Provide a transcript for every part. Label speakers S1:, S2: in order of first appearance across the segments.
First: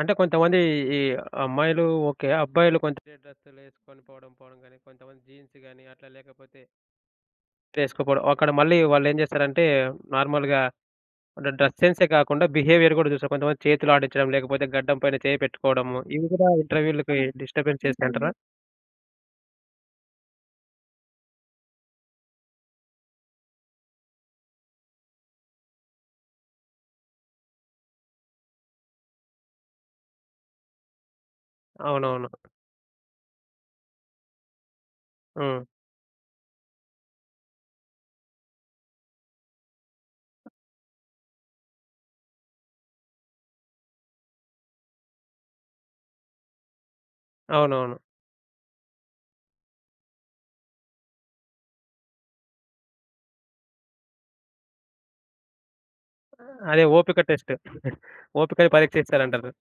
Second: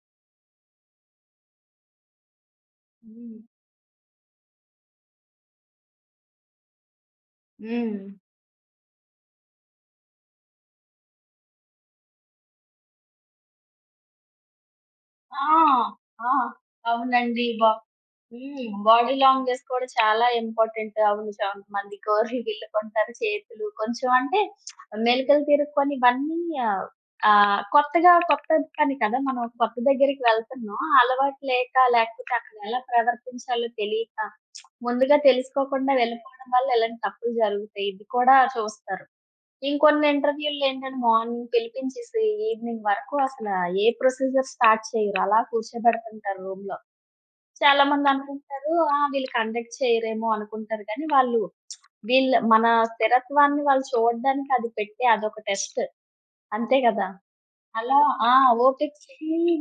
S1: అంటే కొంతమంది ఈ అమ్మాయిలు ఓకే. అబ్బాయిలు కొంతే
S2: హ్మ్.
S1: డ్రెస్సులేసుకొని పోవడం, పోవడం గాని, కొంతమంది జీన్స్ గాని, అట్లా లేకపోతే...
S2: హ్మ్.
S1: తేసుకోపోవడం. అక్కడ మళ్ళీ వాళ్ళేం చేస్తారంటే నార్మల్‌గా అంటే డ్రెస్ సెన్సే కాకుండా, బిహేవియర్ గూడా చూస్తారు. కొంతమంది చేతులాడిచ్చడం, లేకపోతే గడ్డం పైన చేయి
S2: ఆ!
S1: పెట్టుకోవడము, ఇవి
S2: ఆ!
S1: కూడా ఇంటర్‌వ్యూ‌లకి
S2: అవునండి. బా
S1: డిస్టర్బెన్స్ చేస్తదంటారా?
S2: హ్మ్. బాడీ లాంగ్వేజ్ కూడా చాలా ఇంపార్టెంట్ అవును చాలా మంది కోరి గిల్లుకొంటారు, చేతులు కొంచెం అంటే మెలికలు తిరుక్కొని ఇవన్నీ ఆహ్, ఆహ్, కొత్తగా కొత్త పని కదా! మనం కొత్త దగ్గరికి వెళ్తున్నాం అలవాటు లేక
S1: అవునవును.
S2: లేకపోతే అక్కడెలా ప్రవర్తించాలో తెలియక, ముందుగా
S1: హ్మ్.
S2: తెలుసుకోకుండా వెళ్ళిపోవడం వల్ల ఇలాంటి తప్పులు జరుగుతయి, ఇది కూడా చూస్తారు. ఇంకొన్ని ఇంటర్‌వ్యూ‌ళ్లు ఏంటంటే మార్నింగ్ పిలిపించేసి ఈవెనింగ్ వరకు అసలా ఏ ప్రొసిజర్ స్టార్ట్ చెయ్యరు, అలా కూర్చోబెడతుంటారు రూమ్‌లో.
S1: అవునవును.
S2: చాలామంది అనుకుంటారు "ఆ! వీళ్ళు కండక్ట్ చేయరేమో అనుకుంటారు. కానీ, వాళ్ళు వీళ్ళ మన స్థిరత్వాన్ని వాళ్ళు చూడడానికి అది పెట్టే అదొక టెస్ట్.
S1: ఆ!
S2: "అంతే
S1: అదే
S2: కదా?
S1: ఓపిక టెస్ట్.
S2: అలా ఆ!
S1: ఓపికని
S2: ఓపిక్కి
S1: పరీక్షించారంటరు.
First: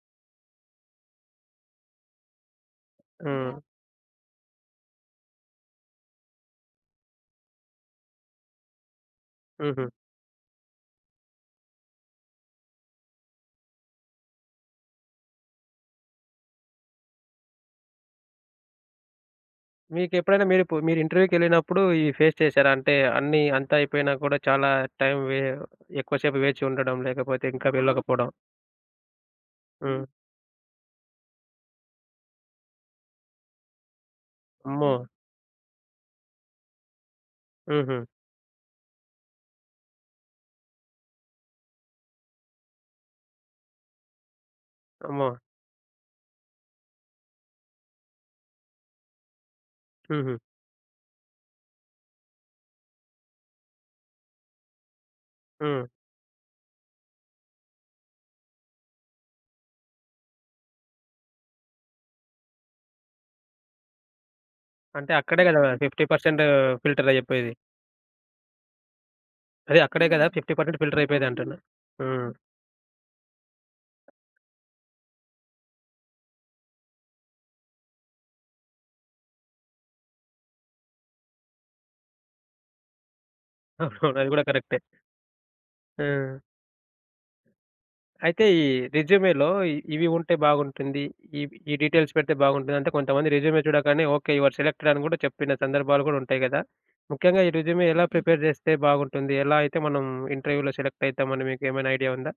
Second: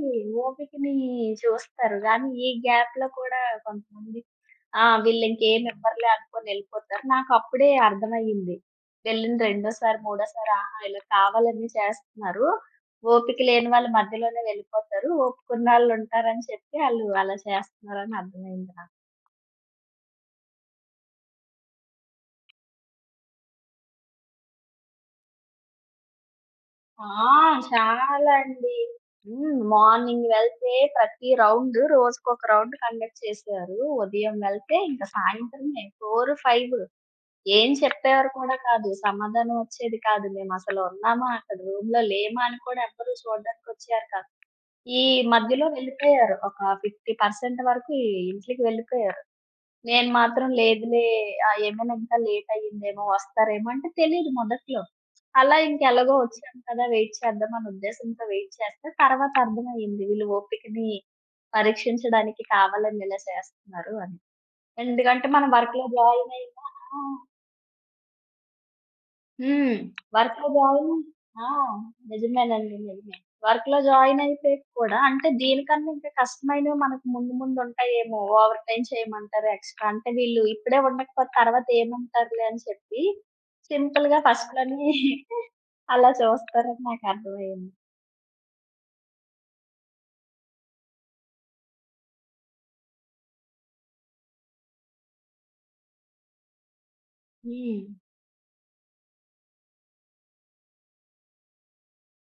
S2: ఓపికని చూస్తారు. గానీ ఈ గ్యాప్‌లో కూడా
S1: హ్మ్.
S2: కొంతమంది "ఆ! వీళ్ళు ఇంకేమి ఇవ్వరులే అనుకోని ఎళ్ళిపోతారు." నాకు అప్పుడే అర్థమయ్యింది ఎళ్ళిన
S1: హుహు.
S2: రెండోసారి, మూడోసారి, ఆహా! ఇలా కావాలని చేస్తున్నారు. ఓపిక లేని వాళ్ళు మధ్యలోనే వెళ్ళిపోతారు. ఓపికున్నాళ్ళు ఉంటారని చెప్పి ఆళ్ళు అలా చేస్తన్నారని అర్థమయింది నాకు.
S1: మీకెప్పుడైనా మీరిప్పుడు మీరు ఇంటర్‌వ్యూ‌కి వెళ్ళినప్పుడు ఇవి ఫేస్ చేశారా? అంటే అన్నీ అంతా అయిపోయినా కూడా చాలా టైం వే ఎక్కువ సేపు వేచి ఉండడం,
S2: ఆ!
S1: లేకపోతే ఇంకా
S2: చాలా
S1: వెళ్ళకపోవడం.
S2: అండి. హ్మ్.
S1: హ్మ్.
S2: మార్నింగ్ వెళ్తే ప్రతి రౌండ్ రోజుకొక రౌండ్ కండక్ట్ చేసేవారు. ఉదయం వెళ్తే
S1: అమ్మో!
S2: ఇంక సాయంత్రమే 4, 5. ఏం
S1: హుహు.
S2: చెప్పేవారు కూడా కాదు, సమాధానం ఒచ్చేది కాదు. మేము అసలు ఉన్నామా? అక్కడ రూమ్‌లో లేమా? అని కూడా ఎవ్వరు చూడడానికొచ్చేవారు కాదు. ఈ
S1: అమ్మో!
S2: మధ్యలో వెళ్ళిపోయారు ఒక 50% వరకీ ఇంట్లికి వెళ్ళిపోయారు. నేను
S1: హుహు.
S2: మాత్రం "లేదులే. ఆ! ఏమన్నా ఇంత లేట్ అయిందేమో, వస్తారేమో" అంటే తెలీదు మొదట్లో. అలా
S1: హ్మ్.
S2: ఇంక ఎలాగో వచ్చాం కదా! వెయిట్ చేద్దాం అనే ఉద్దేశంతో వెయిట్ చేస్తే, తరువాత అర్థమయింది వీళ్ళు ఓపికని పరీక్షించడానికి కావాలని ఇలా చేస్తన్నారు అని.
S1: అంటే
S2: ఎందుకంటే
S1: అక్కడే
S2: మనం
S1: కదా!
S2: వర్క్‌లో
S1: ఫిఫ్టీ
S2: జాయిన్
S1: పర్సెంట్
S2: అయినా ఆ!
S1: ఫిల్టరయ్యే పోయేది.
S2: హ్మ్.
S1: అదే అక్కడే కదా!
S2: వర్క్‌లో
S1: 50%
S2: జాయినై
S1: ఫిల్టర్ అయిపోయేది
S2: ఆ!
S1: అంటున్నా. హ్మ్.
S2: నిజమేనండి. నిజమే. వర్క్‌లో జాయినైపోయాక కూడా అంటే దీనికన్నా ఇంకా కష్టమైనవి మనకు ముందు ముందు ఉంటయేమో, ఓవర్ టైమ్ చేయమంటారు ఎక్స్‌ట్రా. అంటే వీళ్ళు ఇప్పుడే ఉండకపోతే తర్వాత ఏముంటారులే అని చెప్పి సింపుల్‌గా
S1: అది కూడా కరెక్టే.
S2: ఫస్ట్‌లోనే అలా
S1: ఆ!
S2: చూస్తారని నాకు అర్థం అయ్యింది.
S1: అయితే ఈ రెజ్యూ‌మే‌లో ఇ ఇవి ఉంటే బాగుంటుంది. ఇవి ఈ డీటెయిల్స్ పెడితే బాగుంటుంది అంటే కొంతమంది రెజ్యూమే చూడగానే "ఓకే. యూ ఆర్ సెలెక్టెడ్" అని కూడా చెప్పిన సందర్భాలు కూడా ఉంటయి కదా! ముఖ్యంగా ఈ రెజ్యూమే
S2: హ్మ్.
S1: ఎలా ప్రిపేర్ చేస్తే బాగుంటుంది? ఎలా అయితే మనం ఇంటర్‌వ్యూ‌లో సెలెక్ట్ అయితాం అని మీకు ఏమైనా ఐడియా ఉందా?